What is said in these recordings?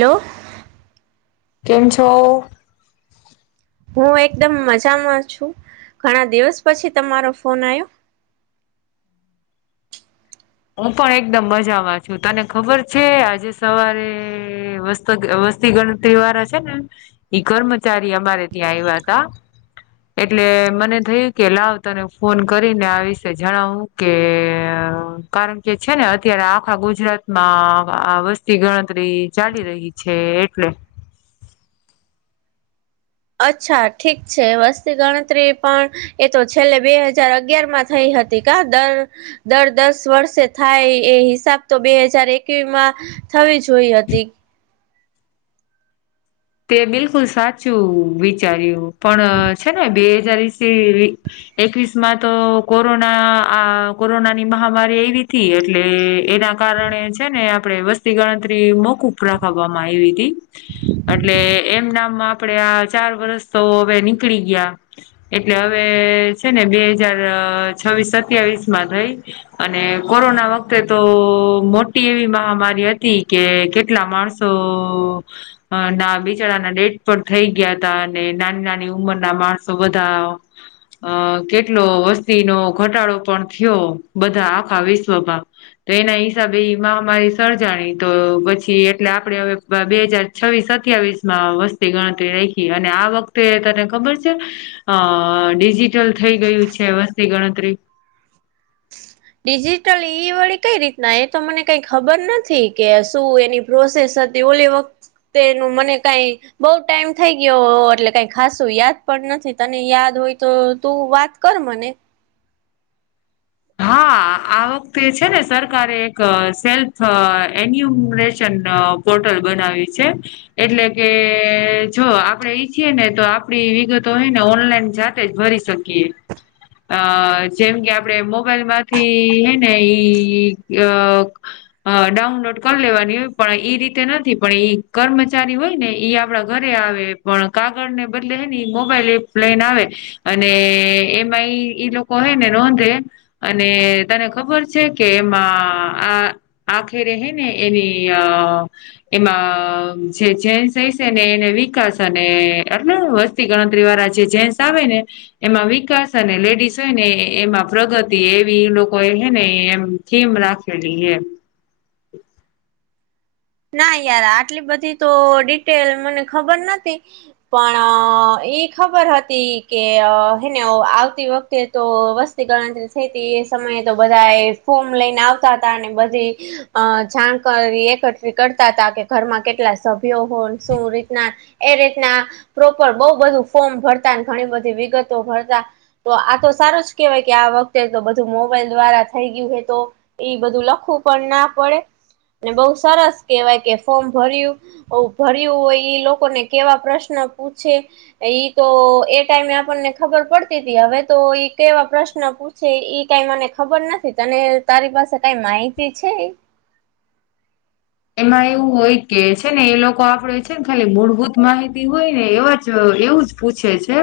Hello કેમ છો? હું એકદમ મજામાં છું, ઘણા દિવસ પછી તમારો ફોન આયો. હું પણ એકદમ મજામાં છું, તને ખબર છે આજે સવારે વસ તોગ વસ્તી ગણતરી વાળા છે ને, ઈ કર્મચારી અમારે ત્યાં આવ્યાતા. એટલે મને થયું કે, લાવ તને ફોન કરીને આ વિશે જણાવું. કેઅ કારણ કે છે ને અત્યારે આખા ગુજરાત માં આ વસ્તી ગણતરી ચાલી રહી છે એટલે અચ્છા ઠીક છે વસ્તી ગણતરી પણ એ તો છેલ્લે બે હાજાર અગિયાર માં થઈ હતી, કા દર દર દસ વર્ષે થાય એ હિસાબ તો બે હજાર એકવીમાં થવી જોઈ હતી તે બિલકુલ સાચું વિચાર્યું, પણ છે ને બે હજાર ઈસિરી એકવીસ માં તો કોરોના આ કોરોનાની મહામારી આયવિતી એટલે એના કારણે છે ને આપણેે વસ્તી ગણતરીમાં મોકૂફ રાખવામાં આવી હતી એટલે એમ નામમાં આપડે આ ચાર વરસ તો હવે નીકળી ગયા એટલે હવે છે ને બે હજાર છવ્વીસ સત્યાવીસ માં થઈ અને કોરોના વખતે તો મોટી એવી મહામારી હતી, કે કેટલા માણસો તો... ઓ.... ના બિચારાના ડેથ પણ થઈ ગયા હતા, અને નાની નાની ઉંમરના માણસો બધા અ કેટલો વસ્તીનો ઘટાડો પણ થયો, બધા આખા વિશ્વમાં. તો એના હિસાબે ઈ મહામારી સર્જાણી, તો પછી એટલે આપડે હવે બેહજાર છવિ સત્યાવીસ માં વસ્તી ગણતરી રે, અને આ વખતે તને ખબર છે અ ડિજિટલ થઈ ગયું છે વસ્તી ગણતરી. ડિજિટલ ઈ વડી કઈ રીતના? એ તો મને કઈ ખબર નથી કે શું એની પ્રોસેસ હતી, ઓલી વખતેનું મને કાંઇ બઉ ટાઈમ થઈ ગયો એટલે કાઈ ખાસું યાદ પણ નથી, તને યાદ હોય તો તું વાત કર મને હા આ વખતે છે ને સરકારે એક સેલ્ફ એન્યુમરેશન પોર્ટલ બનાવી છે. એટલે કે જો આપડે ઈચ્છીએ ને તો આપડી વિગતો હેને ઓનલાઈન જાતે જ ભરી શક કે અ જેમ કે આપણે મો બાઇલ માંથી હે ને ઈ અ અ ડાઉનલોડ કરી લેવાની હોય પણ એ રીતે નથી, પણ એઈ કર્મચારી હોય ને ઈ આપડા ઘરે આવે પણ કાગળ ને બદલે હેની મોબાઈલ એપ લઈન આવે. અને એમાંય ઈ લોકો હોય ને નોંધે, અને તને ખબર છે કે એમાં આ આખે રહેને એની અ એમાં જે ચેન્જ થઇ છે, ને એને વિકાસ અને એટલ વસ્તુ વસ્તી ગણતરી વાળા જે જેન્ટસ આવે ને એમાં વિકાસ અને લેડીસ હોય ને એમાં પ્રગતિ. એવી લોકો એ હે ને એમ થીમ રાખેલી હ, ના યાર આટલી બધી તો ડિટેલ મને ખબર નથી, પણ એઈ ખબર હતી કે હેને આવતી વખતે તો વસ્ત તી ગણતરી થઈ હતી, એ સમયે તો બધા એ ફોર્મ લઈને આવતા હતા, અને બધી અ જાણકારી એકઠી કરતા હતા, કે ઘરમાં કેટલા સભ્યો હોય શું રીતના એ રીતના પ્રોપર બહું બધું ફોર્મ ભરતા ઘણી બધી વિગતો ભરતા, તો આ તો સારું જ કેહેવાય, કે આ વખતે તો બધું મોબાઈલ દ્વારા થઈ ગયું હે તો એ બધું લખવું પણ ના પડે અને બહું સરસ, કહેવાય કે ફોર્મ ભર્યું ભર્યું હોય, એ લોકોને કેવા પ્રશ્ન પૂછે, ઈ તો એ ટાઈમે આપણને ખબર પડતી હતી હવે તો ઈ કેવા પ્રશ્ન પૂછે, છે, કઈ મને ખબર નથી તને તારી પાસે કઈ માહિતી છે. એમાં એવું હોય કે છે ને એ લોકો આપડે છે ને ખાલી મૂળભૂત માહિતી હોય, ને એવા જ એવું જ પૂછે છે.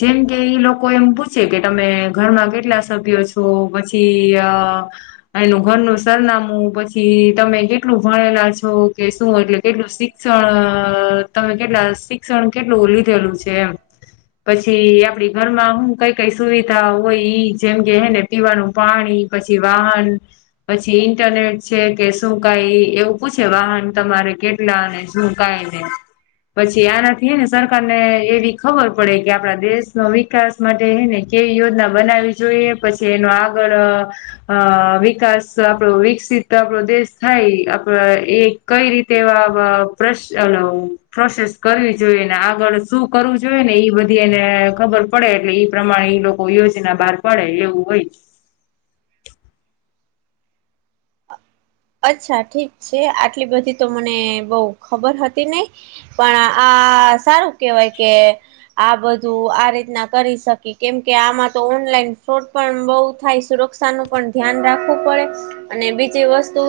જેમ કે ઈ લોકો એમ પૂછે કે તમે ઘરમાં કેટલા સભ્યો છો, પછી અ એનું ઘરનું સરનામું પછી તમે કે કેટલું ભણેલા છો, કે શું એટલે કેટલું શિક્ષણ તમે કેટલા શિક્ણ કેટલું ઓલી થયેલું છે, એમ પછી આપડી ઘરમાં હું કઈ કઈ સુવિધા હોય, ઈ જેમ કે હેને પીવાનું પાણી પછી વાહન પછી ઇન્ટરનેટ છે, કે શું કઈ એવું પૂછે વાહન તમારે કેટલા અને શુંકાય ને પછી આનાથી ને સરકાર ને એવી ખબર પડે કે આપડા દેશનો વિકાસ માટેને કેવી યોજના બનાવી જોઈએ, પછી એનો આગળ અ વિકાસ આપો વિકસિત આપડો દેશ થાય આપડ એ કઈ રીતે એવા [inaudible] પ્રોસેસ કરવી જોઈએ, ને આગળ શું કરવું જોઈએ, ને એ બધી એને ખબર પડે એટલે પ્રમાણે એ લોકો કો યોજના બહાર પડે એવું હોય, જ અચ્છા ઠીક છે, આટલી બધી તો મને બઉ ખબર હતી નહી. પણ આ સારું કેહેવાય કે આ બધું આ રીતના કરી શકી કેમકે આમાં તો ઓનલાઈન ફ્રોડ પણ બહુ થાય, નુક્સાન નું પણ ધ્યાન રાખવું પડે, અને બીજી વસ્તુ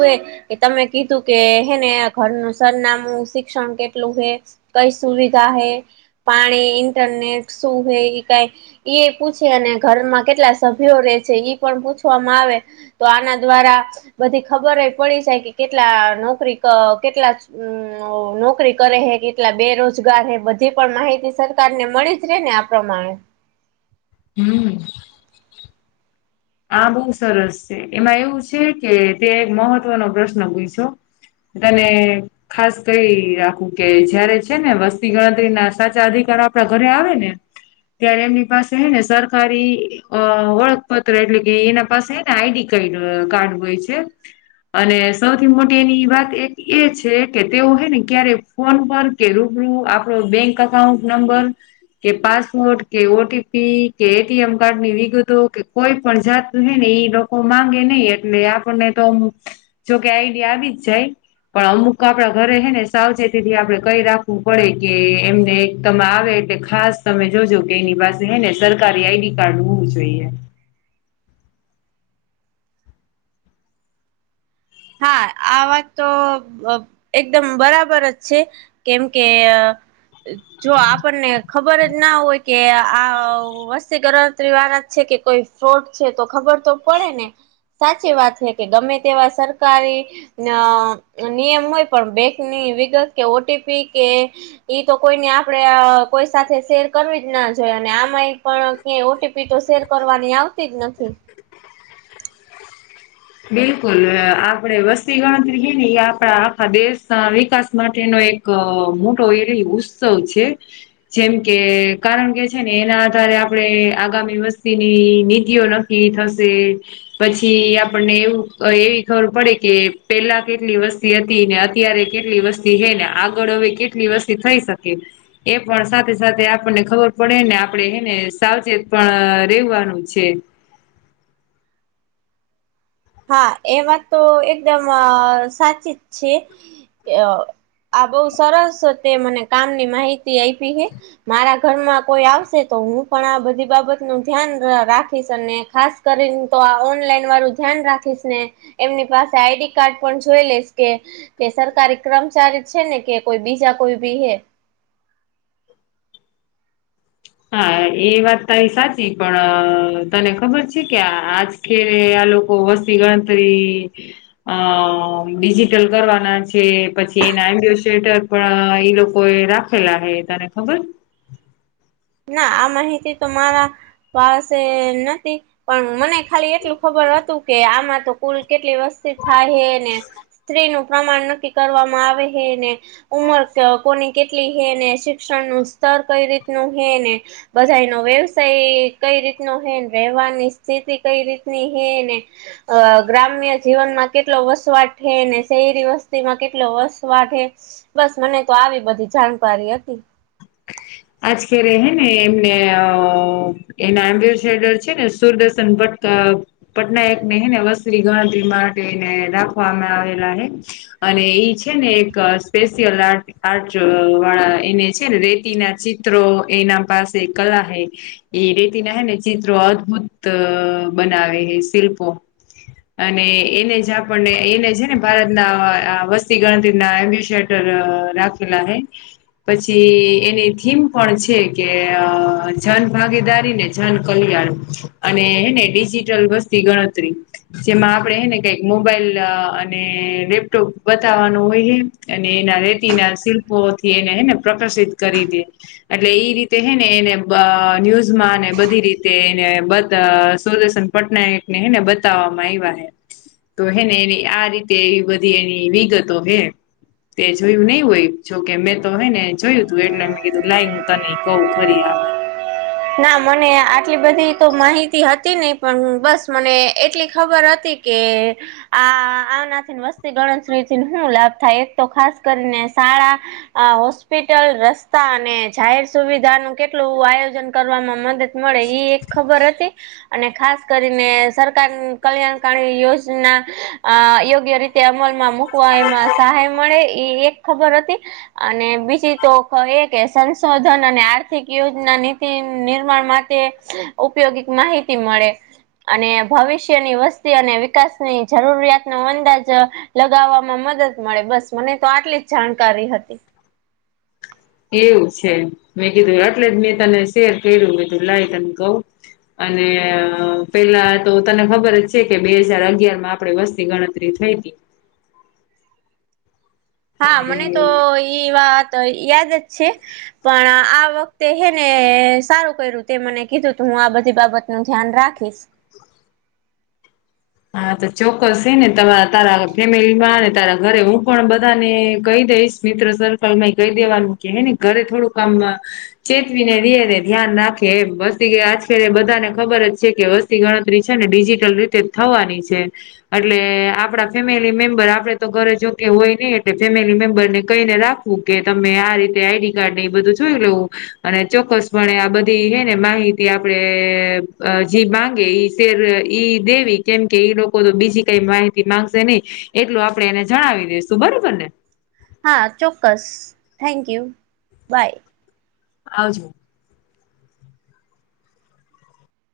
તમે કીધું કે હે ને ઘરનું સરનામું શિક્ષણ કેટલું હે, કઈ સુવિધા હૈ પાણી ઇન્ટરનેટ શું હે એ કઈ એ પૂછે અને ઘરમાં કેટલા સભ્યો રે છે ઈ પણ પૂછવામાં આવે, તો આના દ્વારા બધી ખબર પડી જાય કે કેટલા નોકરી કેટલા હમ નોકરી કરે હે કેટલા બેરોજગાર હે બધી પણ માહિતી સરકાર ને મળી જ રે ને આપ પ્રમાણે હમ્મ આ બહુ સરસ છે, એમાં એવું છે કે તે એક મહત્વનો પ્રશ્ન પૂછછો તને ખાસ કઈ રાખું કે જયારે છે, ને વસ્તી ગણતરી ના સાચા અધિકાર આપડા ઘરે આવે ને ત્યારે એમની પાસે હ ને સરકારી અ ઓળખપત્ર એટલે કે એના પાસેને આઈડીડ કાર્ડ હોય છે, અને સૌથી મોટીની વાત એક એ છે કે તેઓ હોય ને ક્યારે ફોન પર ર્કે રૂબરુ આપળો બેંક અકાઉંન્ટ નંબર કે પાસવોર્ટ કે ઓટીપી કે એટીએમ કાર્ડ ની વિગતો કે કોઈ પણ જાત હેને ઇ લોકો માંગે ન‌ઇ એટલે આપણને તો જોકે આઈડિયા આવી જ જાય. પણ અમુક આપડા ઘરે હે ને સાવચેતી થી આપડણે કઈ રાખવું પડે કે એમને એક તમે આવે એટલે. ખાસ તમે જોજો કે એની પાસે હે ને સરકારી આઈડી કાર્ડ હોવું જોઈએ હા આ વાત તો એકદમ બરાબર જ છે. કેમ કે જો આપણને ખબર જ ના હોય કે આ વસ્તી ગણરાતરી વાળ જ છે કે કોઈ ફોડ છે તો ખબર તો પડે ને સાચી વાત છે કે ગમે તેવા સરકાર સારી ન નિયમ હોય પણ બેંકની વિગત કે ઓટીપી કે ઈ તો કોઈને આપડે કોઈ સાથે શેર કરવી જ ના જોઈએ અને આમાં પણ ક ઓટી એ તો શેર કરવાની આવતી જ નથી બિલકુલ આપડે વસ્તી ગણતરી છે ને એ આપણા આખા દેશ ના વિકાસ માટેનો એક એક મોટો એય ઉત્સવ છે. જેમ કે કારણ કે છે ને એના આધારે આપડણે આગામી વસ્તીની નીતિઓ કિ થશે પછી આપણને એવું એવી ખબર પડે કે પેલા કેટલી વસ્તી હતી ને અત્યારે કેટલી વસ્તી હે ને આગળ હવે કેટલી વર્ષથી થઈ શકે. એ પણ સાથે સાથે આપણને ખબર પડે ને આપડે એને સાવચેત પણ રેવાનું છે. હા એમાં તો એકદમ સાચી જ છે. આ બહુ સરસ તે મને કામની માહિતી આપી છે. મારા ઘરમાં કોઈ આવશે તો હું પણ આ બધી બાબત નું ધ્યાન રાખીશ અને ખાસ. કરીને તો આ ઓનલાઈન વાળું. ધ્યાન રાખીશ ને એમની પાસે આઈડી કાર્ડ પણ જોઈ લઈશ કે. કે સરકારી કર્મચારી છે ને કે કોઈ બીજા કોઈ બી હે હા એ વાત તારી સાચી પણ તને ખબર છે કે આજ કે આ લોકો વસ્તી ગણતરી. અ ડિજિટલ કરવાના છે પછી એના એમ્બુ સેન્ટર. પણ ઈ લોકો એ રાખેલા હે તને ખબર. ના આ માહિતી તો મારા પાસે નથી. પણ મને ખાલી એટલું ખબર હતું કે આમાં તો કુલ કેટલી વસ્તી થાય હે ને. સ્ત્રી નું પ્રમાણ નક્કી કરવામાં આવે હે ને ઉમર કોની કેટલી હે ને શિક્ષણનું સ્તર કઈ રીતનું હે ને. બધા નો વ્યવસાય કઈ રીતનો હે વ્યવહારની સ્થિતિ કઈ રીતની હે ને. અ ગ્રામ્ય જીવનમાં કેટલો વસવાટ છે અનેને શહેરી વસ્તી માં કેટલો વસવાટ હે બસ મને તો આવી બધી જાણકારી હતી. આજ કે્યારે હે ને એમને એના એમ્બેસેડર છે ને સુરદર્શન ભટકા. પટનાયક ને હે ને વસ્ત્રી ગણત્રી માટેને રાખવામાં આવેલા હૈ અને એઈ છે ને એક સ્પેશિયલ આર્ટ આર્ટ વાળા એને છે ને રે એના ચિત્રો એના પાસે કલા હૈ. એ રેતી ના હે ને ચિત્રો અદભુત બનાવે હે શિલ્પો અને એને જ આપણને એને છે ને ભારતના વસ્તી ગણતરી ના એમ્બ્યુ ર રાખેલા હૈ પછી એની થીમ પણ છે કે અ જન ભાગીદારી ને જન કલ્યાણ. અને હેને ડિજિટલ વસ્તી ગણતરી. જેમાં આપડે હે ને કઈક મોબાઈલ અને લેપટોપ બતાવવાનું હોય. અને એના રેતી ના શિલ્પોથી એને હેને પ્રકાશિત કરી દે એટલે એઈ રીતે હે ને એને ન્યૂઝ માં બધી રીતે એને બધ સુરદર્શન પટનાયક ને હે ને બતાવવામાં આવ્યા હે. તો હે ને એની આ રીતે એ બધી એની વિગતો હે, તે જોયું નહી હોય જોકે મેં તો હોય ને જોયું. તો એટલે મેં કીધું લઈ હું તને કહું ખરી આ આવેર. ના મને આટલી બધી તો માહિતી હતી નહ પણ બસ મને એટલી ખબર હતી. કે. આ આનાથી વસ્તી ગણતરી થી શું લાભ થાય એક તો ખાસ કરીને, શાળા આ હોસ્પિટલ રસ્તા અને જાહેર સુવિધા નું કેટલું, આયોજન કરવામાં મદદ મળે એ એક ખબર હતી. અને ખાસ કરીને સરકાર કલ્યાણકારી યોજના અ યોગ્ય રીતે. તે અમલમાં મુૂકવા એમાં સહાય મળે એ એક ખબર હતી. અને બીજી તો એ કે સંશોધન અને આર્થિક યોજના ની નિર્માણ માટે ઉપયોગિક માહિતી મળે. અને ભવિષ્યની વસ્તી અને વિકાસની જરૂરિયાતનો અંદાજ લગાવવામાં મદદ મળે, બસ મને તો આટલી જ જાણકારી હતી. એવું છે મેં કીધું એટલે જ મેં તને શેર કર્યું લાઈ તને કવ. અને પેલા તો તને ખબર જ છે, કે બે હજર અગિયારમાં આપે વસ્તી ગણતરી થઇ હતી. હા, અને મને તો એ વાત યાદ જ છે. પણ આ વખતે હે ને સારું કર્યું તે મને કીધું, હું આ બધી બાબત નું ધ્યાન રાખીશ. હા, તો ચોક્કસ હે ને ત તારા ફેમિલીમાં ને તારા ઘરે હું પણ બધાને કઈ દઈશ મિત્ર સર્કલમાય કઈ દેવાનું કે, હે ને ઘરે થોડું આમ ચેતવીને રેએ ને ધ્યાન રાખે એમ વસ્તી કે આજ કાર્ય બધાને ખબર જ છે કે વસ્તી ગણતરી છે ને ડિજિટલ રીતે જ થવાની છે. એટલે આપડા ફેમિલી મેમ્બર આપડે તો ઘરે જો કે હોય નઈ એટલે ફેમિલી મેમ્બરને કઈને રાખ પકે તમે આ રીતે આઈડી કાર્ડને એ બધું જોઈ લેવું, અને ચોક્કસપણે આ બધી હે ને માહિ તે આપડે અ જે માંગે ઈ શેર ઈ દેવી કેમ કે ઈ લોકો તો બીજી કઈ માહિતી માંગશે નહી, એટલુ આપડે એને જણાવી દઈશું બરોબર ને હા, ચોક્કસ. Thank you. બાય. આવજો.